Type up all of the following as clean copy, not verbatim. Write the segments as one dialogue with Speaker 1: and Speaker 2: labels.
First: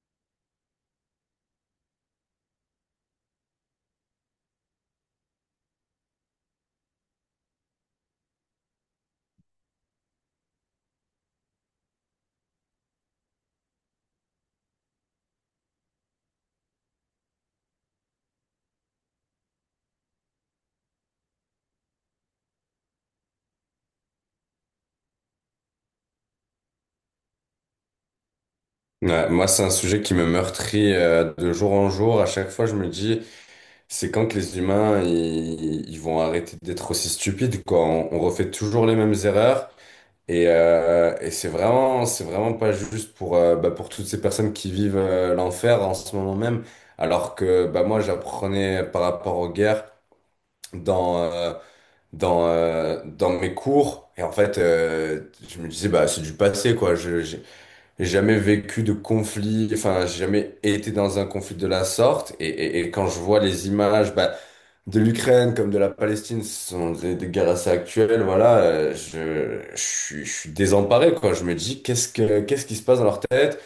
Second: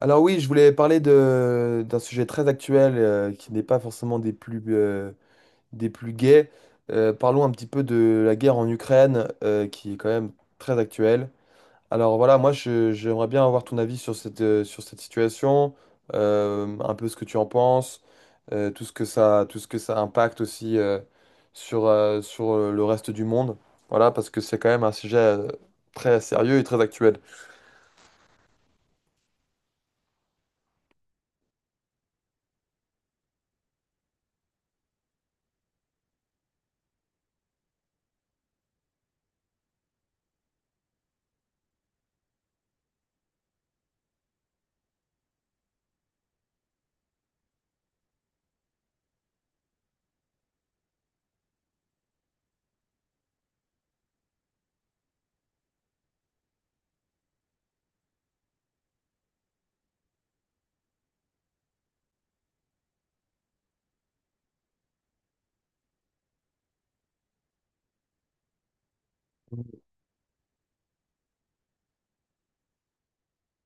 Speaker 1: Alors oui, je voulais parler d'un sujet très actuel, qui n'est pas forcément des plus, des plus gais. Parlons un petit peu de la guerre en Ukraine, qui est quand même très actuelle. Alors voilà, moi, j'aimerais bien avoir ton avis sur cette, sur cette situation, un peu ce que tu en penses, tout ce que ça impacte aussi, sur le reste du monde. Voilà, parce que c'est quand même un sujet, très sérieux et très actuel.
Speaker 2: Ouais, moi, c'est un sujet qui me meurtrit de jour en jour. À chaque fois, je me dis, c'est quand que les humains, ils vont arrêter d'être aussi stupides, quoi. On refait toujours les mêmes erreurs. Et c'est vraiment pas juste pour, bah, pour toutes ces personnes qui vivent l'enfer en ce moment même. Alors que bah, moi, j'apprenais par rapport aux guerres dans, euh, dans mes cours. Et en fait, je me disais, bah, c'est du passé, quoi. J'ai jamais vécu de conflit, enfin, j'ai jamais été dans un conflit de la sorte. Et quand je vois les images bah, de l'Ukraine comme de la Palestine, ce sont des guerres assez actuelles, voilà, je suis désemparé, quoi. Je me dis, qu'est-ce qui se passe dans leur tête?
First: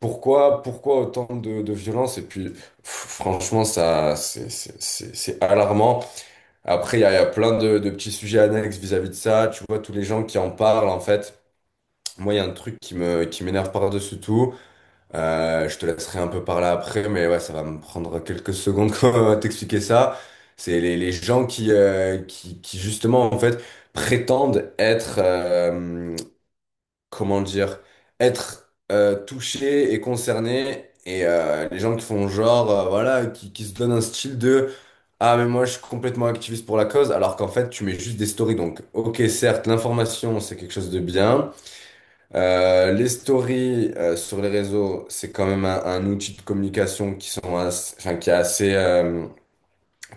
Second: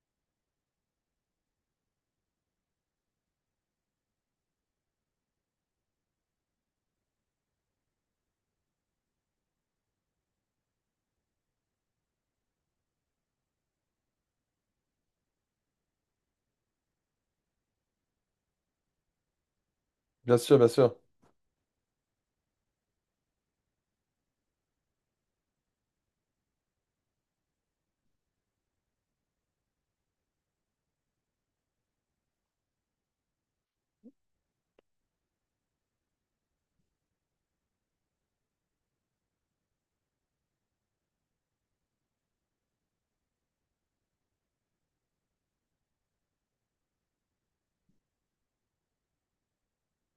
Speaker 2: Pourquoi, pourquoi autant de violence? Et puis, pff, franchement, ça, c'est alarmant. Après, il y a plein de petits sujets annexes vis-à-vis de ça. Tu vois, tous les gens qui en parlent, en fait. Moi, il y a un truc qui m'énerve par-dessus tout. Je te laisserai un peu parler après, mais ouais, ça va me prendre quelques secondes quand on va t'expliquer ça.
Speaker 1: Bien sûr, bien
Speaker 2: C'est
Speaker 1: sûr.
Speaker 2: les gens qui, justement, en fait, prétendent être, comment dire, être touchés et concernés. Et les gens qui font genre, voilà, qui se donnent un style de «Ah, mais moi, je suis complètement activiste pour la cause», alors qu'en fait, tu mets juste des stories. Donc, ok, certes, l'information, c'est quelque chose de bien, les stories sur les réseaux, c'est quand même un outil de communication qui sont as- enfin,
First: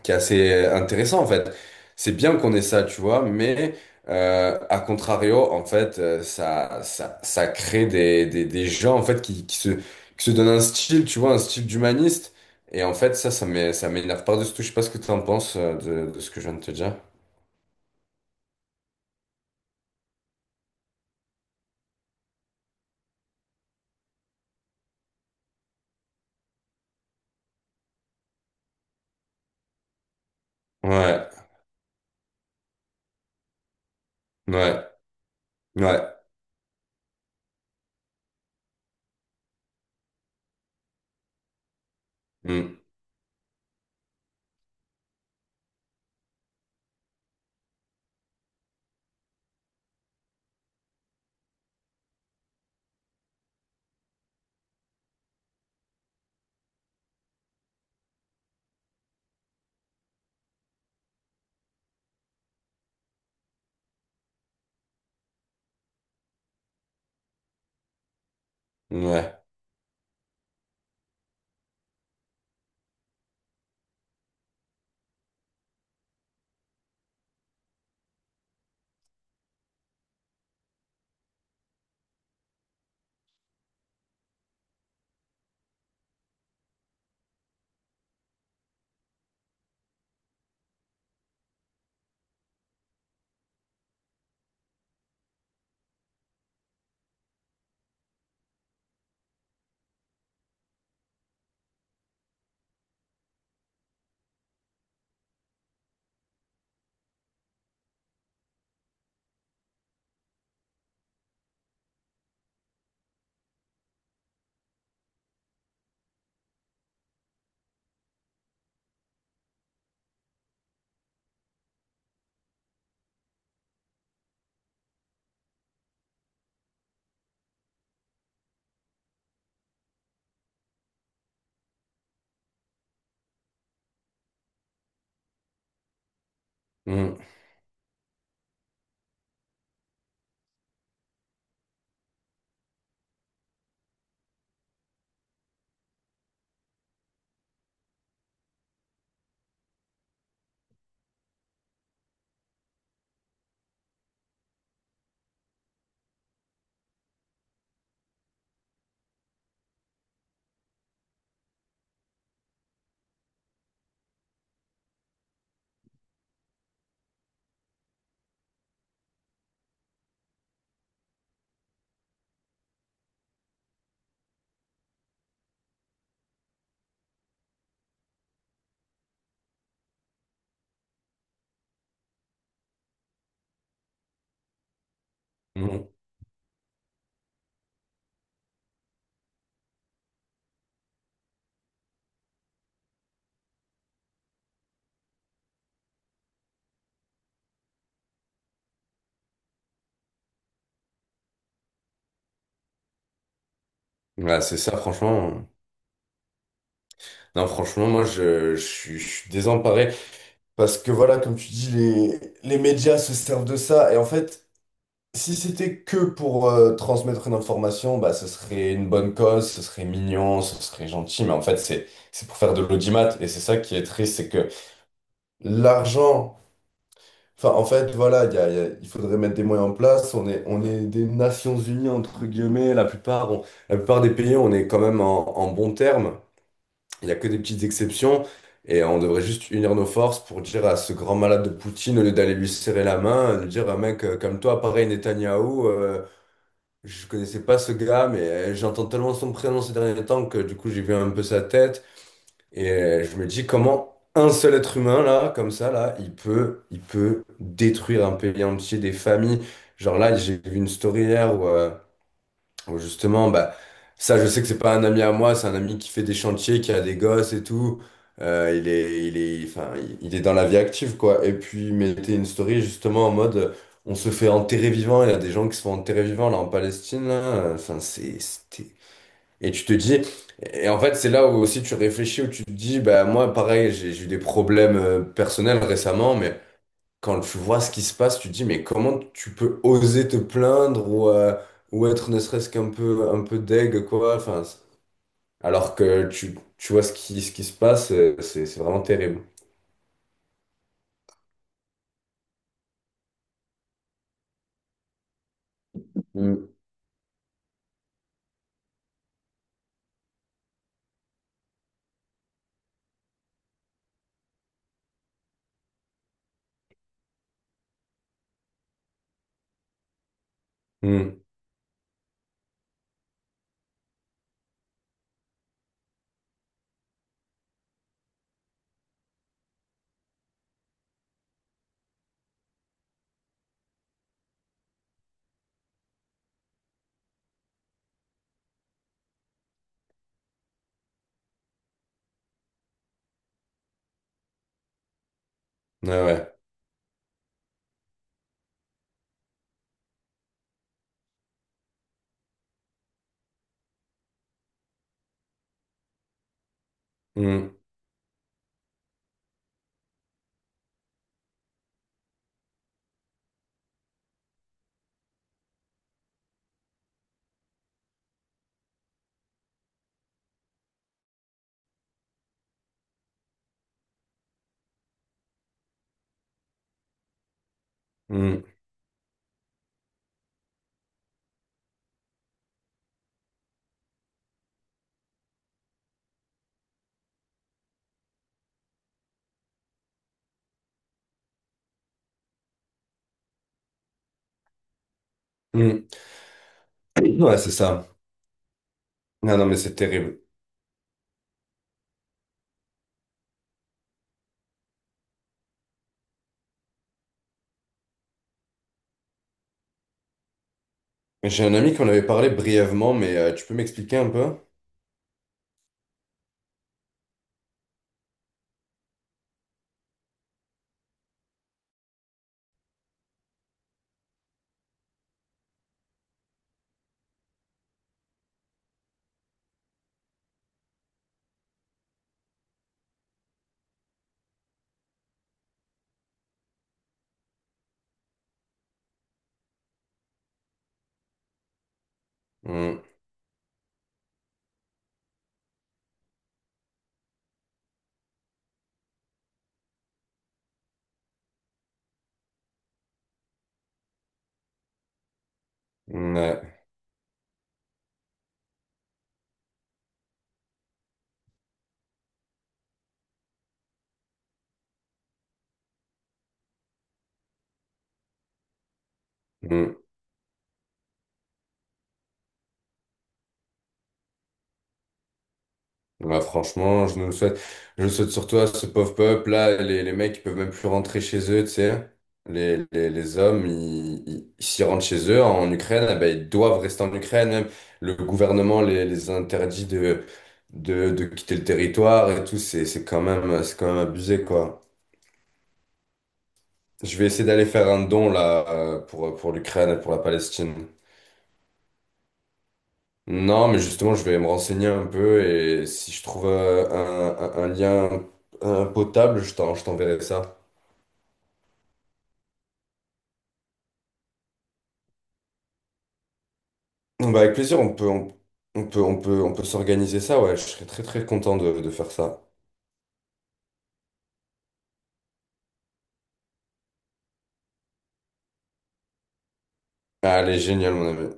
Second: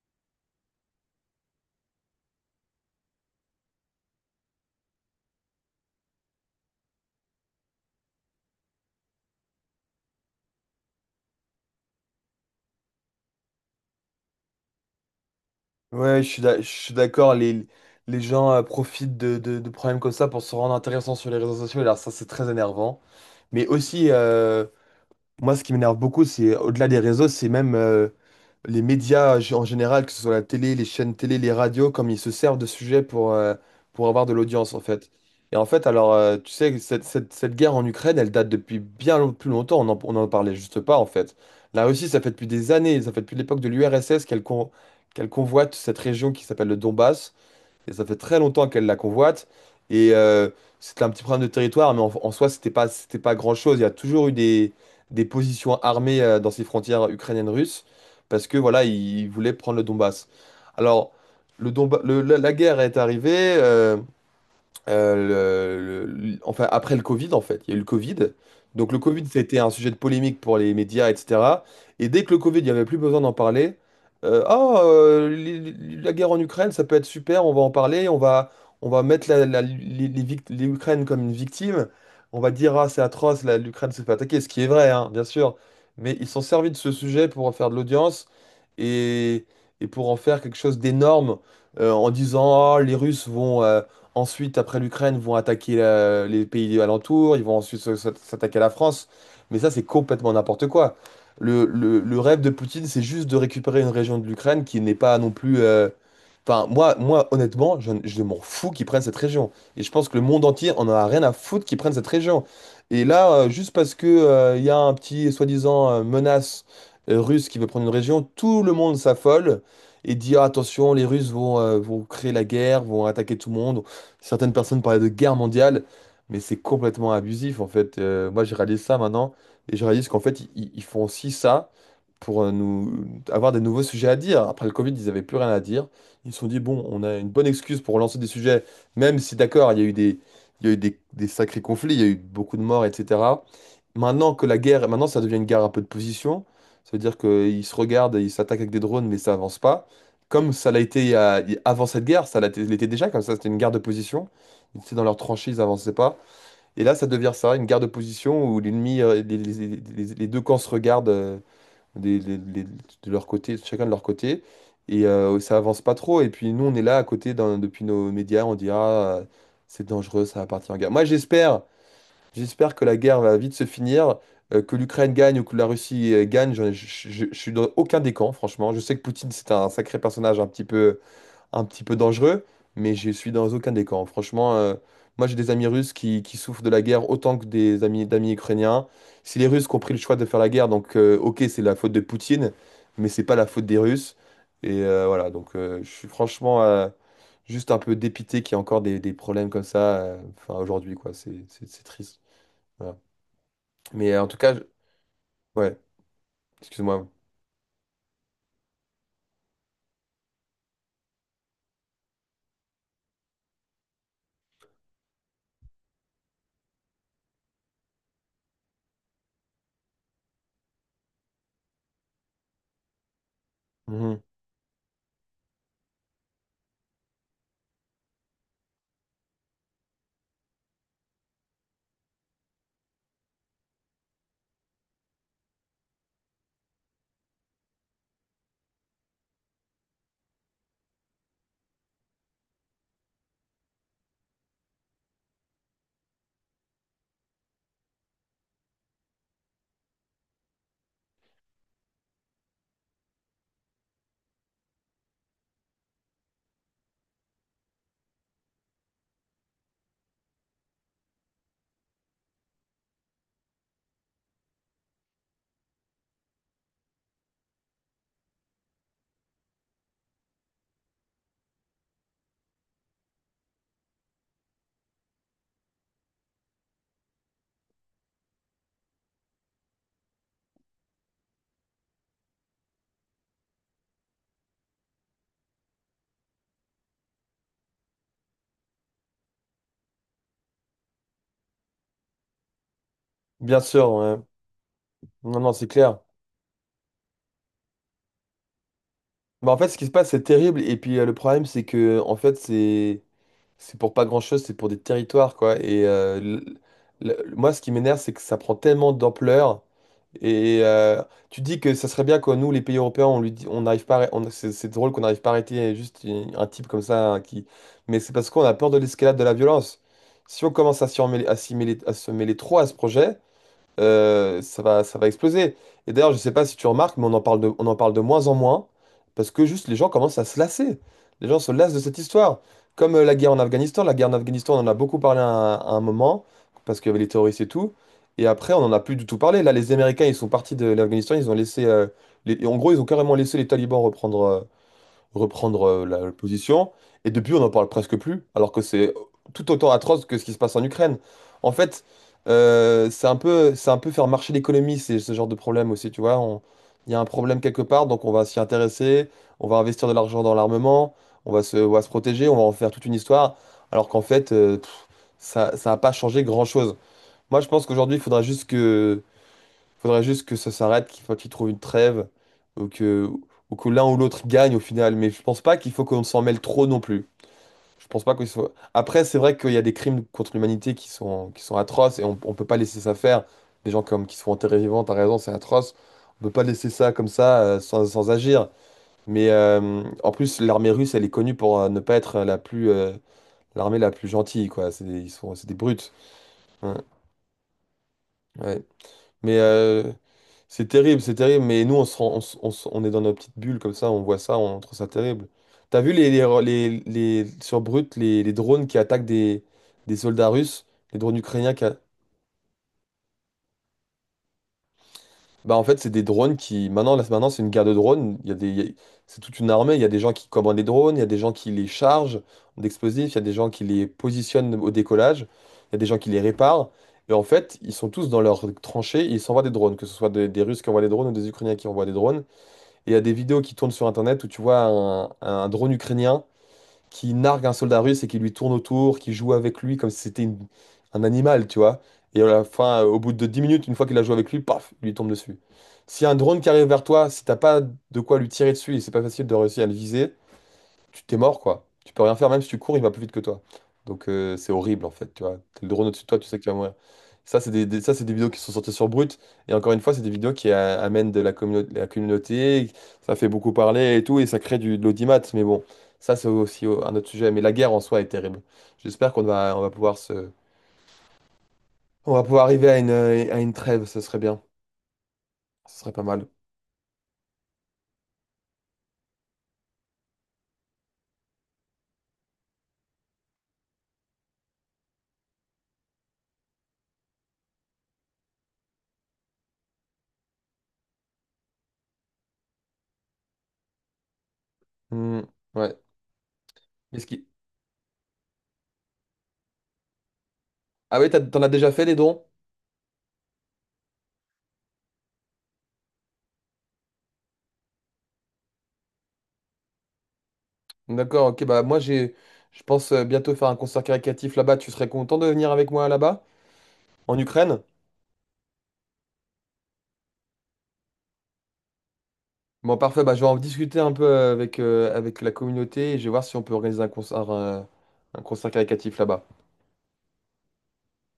Speaker 2: qui est assez intéressant en fait. C'est bien qu'on ait ça, tu vois, mais à contrario, en fait, ça crée des gens en fait qui se donnent un style, tu vois, un style d'humaniste. Et en fait, ça m'énerve par-dessus tout. Je sais pas ce que tu en penses de
Speaker 1: Ouais,
Speaker 2: ce que je viens de
Speaker 1: je
Speaker 2: te
Speaker 1: suis
Speaker 2: dire.
Speaker 1: d'accord. Les gens profitent de problèmes comme ça pour se rendre intéressants sur les réseaux sociaux. Alors, ça, c'est très énervant. Mais aussi, moi, ce qui m'énerve beaucoup, c'est au-delà des réseaux, c'est même, les médias en général, que ce soit la télé, les chaînes
Speaker 2: Ouais,
Speaker 1: télé, les radios, comme ils se servent de sujets pour pour avoir de l'audience, en
Speaker 2: ouais,
Speaker 1: fait. Et en fait,
Speaker 2: ouais.
Speaker 1: alors, tu sais, cette guerre en Ukraine, elle date depuis plus longtemps, on en parlait juste pas, en fait. La Russie, ça fait depuis des
Speaker 2: Mm.
Speaker 1: années, ça fait depuis l'époque de l'URSS qu'elle convoite cette région qui s'appelle le Donbass. Et ça fait très longtemps qu'elle la convoite. Et euh, C'était un petit problème de territoire, mais en soi, c'était pas grand-chose. Il y a toujours eu des positions armées dans ces frontières ukrainiennes-russes, parce que voilà, ils voulaient prendre le Donbass. Alors, le Donba- le- la guerre est arrivée. Enfin, après le Covid, en fait. Il y a eu le Covid. Donc le Covid,
Speaker 2: Ouais.
Speaker 1: c'était un sujet de polémique pour les médias, etc. Et dès que le Covid, il n'y avait plus besoin d'en parler, la guerre en Ukraine, ça peut être super, on va en parler, on va mettre les les Ukraines comme une victime. On va dire, ah, c'est atroce, l'Ukraine se fait attaquer, ce qui est vrai, hein, bien sûr. Mais ils sont servis de ce sujet pour en faire de l'audience et, et pour en faire quelque chose d'énorme, en disant, ah, les Russes vont... Ensuite, après l'Ukraine, vont attaquer les pays alentours, ils vont ensuite s'attaquer à la France. Mais ça, c'est complètement n'importe quoi. Le rêve de Poutine, c'est juste de récupérer une région de l'Ukraine qui n'est pas non plus... Enfin, moi, honnêtement, je m'en fous qu'ils prennent cette région. Et je pense que le monde entier en a rien à foutre qu'ils prennent cette région. Et là, juste parce que, il y a un petit soi-disant menace russe qui veut prendre une région, tout le monde s'affole et dit, ah, attention, les Russes vont créer la guerre, vont attaquer tout le monde. Certaines personnes parlaient de guerre mondiale, mais c'est complètement abusif en fait. Moi, je réalise ça maintenant et je réalise qu'en fait, ils font aussi ça pour nous avoir des nouveaux sujets à dire. Après le Covid, ils n'avaient plus rien à dire. Ils se sont dit, bon, on a une bonne excuse pour lancer des sujets, même si d'accord, il y a eu il y a eu des sacrés conflits, il y a eu beaucoup de morts, etc. Maintenant ça devient une guerre un peu de position. Ça veut dire qu'ils se regardent et ils s'attaquent avec des drones, mais ça avance pas. Comme ça l'a été il y a- il- avant cette guerre, ça l'a été l'était déjà, comme ça c'était une guerre de position. Ils étaient dans leurs tranchées, ils avançaient pas. Et là, ça devient ça, une guerre de position où les deux camps se regardent, de leur côté, chacun de leur côté. Et ça avance pas trop. Et puis nous, on est là à côté depuis nos médias, on dit ah, c'est dangereux, ça va partir en guerre. Moi, j'espère que la guerre va vite se finir, que l'Ukraine gagne ou que la Russie gagne. J'en ai- je suis dans aucun des camps, franchement. Je sais que Poutine, c'est un sacré personnage un petit peu dangereux, mais je suis dans aucun des camps. Franchement, moi j'ai des amis
Speaker 2: Mm.
Speaker 1: russes qui souffrent de la guerre autant que des amis d'amis ukrainiens. Si les Russes qui ont pris le choix de faire la guerre, donc ok, c'est la faute de Poutine, mais c'est pas la faute des Russes. Voilà, donc je suis franchement juste un peu dépité qu'il y ait encore des problèmes comme ça, enfin aujourd'hui quoi, c'est triste. Voilà. Mais en tout
Speaker 2: Ouais,
Speaker 1: cas,
Speaker 2: c'est ça, franchement.
Speaker 1: ouais, excuse-moi.
Speaker 2: Non, franchement, moi, je suis désemparé. Parce que voilà, comme tu dis, les médias se servent de ça. Et en fait, si c'était que pour transmettre une information, bah, ce serait une bonne cause, ce serait mignon, ce serait gentil. Mais en fait, c'est pour faire de l'audimat. Et c'est ça qui est triste,
Speaker 1: Mhm.
Speaker 2: c'est que l'argent... Enfin, en fait, voilà, il faudrait mettre des moyens en place. On est des Nations Unies, entre guillemets. La plupart des pays, on est quand même en, en bon terme. Il n'y a que des petites exceptions. Et on devrait juste unir nos forces pour dire à ce grand malade de Poutine, au lieu d'aller lui serrer la main, de dire, ah, mec, comme toi, pareil, Netanyahou, je connaissais pas ce gars, mais j'entends tellement son prénom ces derniers temps que du coup, j'ai vu un peu sa tête. Et je me dis, comment un seul être humain, là, comme ça, là, il peut détruire un pays entier, des familles. Genre là, j'ai vu une story hier où... Bon, justement, bah, ça, je sais que c'est pas un ami à moi, c'est un ami qui fait des chantiers, qui a des gosses et tout. Il est, enfin, il est dans la vie active, quoi. Et puis, il mettait une story justement en mode, on se fait enterrer vivant. Il y a des gens qui se font enterrer vivant là en Palestine, là. Enfin, c'est, c'était. Et tu te dis, et en fait, c'est là où aussi tu réfléchis, où tu te dis, bah moi, pareil, j'ai eu des problèmes personnels récemment, mais quand tu vois ce qui se passe, tu te dis, mais comment tu peux oser te plaindre ou être ne serait-ce qu'un peu, un peu
Speaker 1: Bien
Speaker 2: deg,
Speaker 1: sûr,
Speaker 2: quoi.
Speaker 1: ouais. Non, non, c'est
Speaker 2: Alors
Speaker 1: clair.
Speaker 2: que tu vois ce qui se passe, c'est vraiment terrible.
Speaker 1: Bah, en fait, ce qui se passe, c'est terrible. Et puis, le problème, c'est que, en fait, c'est. C'est pour pas grand-chose, c'est pour des territoires, quoi. Et
Speaker 2: Mm.
Speaker 1: moi, ce qui m'énerve, c'est que ça prend tellement d'ampleur. Et tu dis que ça serait bien que nous, les pays européens, on lui dit, on n'arrive pas c'est drôle qu'on n'arrive pas à arrêter juste un type comme ça hein, qui. Mais c'est parce qu'on a peur de l'escalade de la violence. Si on commence à
Speaker 2: Mm.
Speaker 1: à s'y mêler, à se mêler trop à ce projet, ça va exploser. Et d'ailleurs, je sais pas si tu remarques, mais on en parle de moins en moins parce que juste les gens commencent à se lasser. Les gens se lassent de cette histoire. Comme la guerre en Afghanistan. La guerre en Afghanistan, on en a beaucoup parlé un à un moment parce qu'il y avait les terroristes et tout. Et après, on n'en a plus du tout parlé. Là, les Américains, ils sont partis de l'Afghanistan. Ils ont laissé, en gros, ils ont carrément laissé les talibans reprendre. euh, reprendre euh,
Speaker 2: Ouais,
Speaker 1: la,
Speaker 2: ouais.
Speaker 1: position. Et depuis, on n'en parle presque plus, alors que c'est tout autant atroce que ce qui se passe en Ukraine. En fait, c'est un peu faire marcher l'économie, c'est ce genre de problème aussi, tu vois. Il y a un problème
Speaker 2: Mm.
Speaker 1: quelque part, donc on va s'y intéresser, on va investir de l'argent dans l'armement, on va se protéger, on va en faire toute une histoire, alors qu'en fait, ça, ça n'a pas changé grand-chose. Moi, je pense qu'aujourd'hui, il faudra juste que faudrait juste que ça s'arrête, qu'il faut qu'il trouve une trêve, ou que, ou que l'un ou l'autre gagne au final. Mais je pense pas qu'il faut qu'on s'en mêle trop non plus. Je pense pas qu'il
Speaker 2: Mm.
Speaker 1: faut... Après, c'est vrai qu'il y a des crimes contre l'humanité qui sont atroces et on peut pas laisser ça faire. Des gens comme qui sont enterrés vivants, t'as raison, c'est atroce. On peut pas laisser ça comme ça sans agir. Mais en plus, l'armée russe, elle est connue pour ne pas être la plus, l'armée la plus gentille, quoi. C'est des
Speaker 2: Mm.
Speaker 1: brutes. Ouais.
Speaker 2: Ouais, c'est ça.
Speaker 1: Ouais.
Speaker 2: Non,
Speaker 1: Mais
Speaker 2: non, mais c'est terrible.
Speaker 1: c'est terrible, c'est terrible, mais nous, on se rend- on, se- on se- on est dans nos petites bulles comme ça, on voit ça, on trouve ça terrible. T'as vu sur Brut, les drones qui attaquent des soldats russes, les drones
Speaker 2: J'ai
Speaker 1: ukrainiens
Speaker 2: un
Speaker 1: qui...
Speaker 2: ami
Speaker 1: a-
Speaker 2: qu'on avait parlé brièvement, mais tu peux m'expliquer un peu?
Speaker 1: Bah, en fait, c'est des drones qui... Maintenant, là, maintenant c'est une guerre de drones, il y a des, il y a- c'est toute une armée, il y a des gens qui commandent les drones, il y a des gens qui les chargent d'explosifs, il y a des gens qui les positionnent au décollage, il y a des gens qui les réparent. Et en fait, ils sont tous dans leurs tranchées, et ils s'envoient des drones, que ce soit des Russes qui envoient des drones ou des Ukrainiens qui envoient des drones. Et il y a des vidéos qui tournent sur Internet où tu vois un drone ukrainien qui nargue un soldat russe et qui lui tourne autour, qui joue avec lui comme si c'était un animal, tu vois. Et à la fin,
Speaker 2: Mm.
Speaker 1: au bout de 10 minutes, une fois qu'il a joué avec lui, paf, il lui tombe dessus. Si un drone qui arrive vers toi, si t'as pas de quoi lui tirer dessus et c'est pas facile de réussir à le viser, tu t'es mort, quoi. Tu peux rien faire, même si tu cours, il va plus vite que toi. Donc c'est horrible, en fait, tu vois. T'as le drone au-dessus de toi, tu sais qu'il va
Speaker 2: Ouais.
Speaker 1: mourir. Ça, c'est ça, c'est des vidéos qui sont sorties sur Brut. Et encore une fois, c'est des vidéos qui amènent de la, communauté la communauté. Ça fait beaucoup parler et tout, et ça crée de l'audimat. Mais bon, ça, c'est aussi un autre sujet. Mais la guerre en soi est terrible. On va
Speaker 2: Mm.
Speaker 1: pouvoir se... On va pouvoir arriver à à une trêve, ce serait bien. Ce serait pas
Speaker 2: Bah
Speaker 1: mal.
Speaker 2: franchement, je nous le souhaite. Je le souhaite surtout à ce pauvre peuple là, les mecs ils peuvent même plus rentrer chez eux, tu sais. Les hommes, s'ils rentrent chez eux en Ukraine, eh ben, ils doivent rester en Ukraine. Même le gouvernement les interdit de de quitter le territoire et tout. C'est quand même abusé, quoi.
Speaker 1: Hmm, ouais.
Speaker 2: Je
Speaker 1: Est-ce
Speaker 2: vais essayer
Speaker 1: qui...
Speaker 2: d'aller faire un don là pour l'Ukraine et pour la Palestine.
Speaker 1: Ah oui, t'en as déjà fait les dons?
Speaker 2: Non, mais justement, je vais me renseigner un peu et si je trouve un lien potable, je t'enverrai ça.
Speaker 1: D'accord, ok, bah moi je pense bientôt faire un concert caritatif là-bas. Tu serais content de venir avec moi là-bas, en
Speaker 2: Bah, avec
Speaker 1: Ukraine?
Speaker 2: plaisir, on peut s'organiser ça, ouais, je serais très très content de faire ça.
Speaker 1: Bon, parfait, bah je vais en discuter un peu avec la communauté et je vais voir si on peut organiser un concert, un concert caritatif là-bas.
Speaker 2: Allez, génial, mon ami.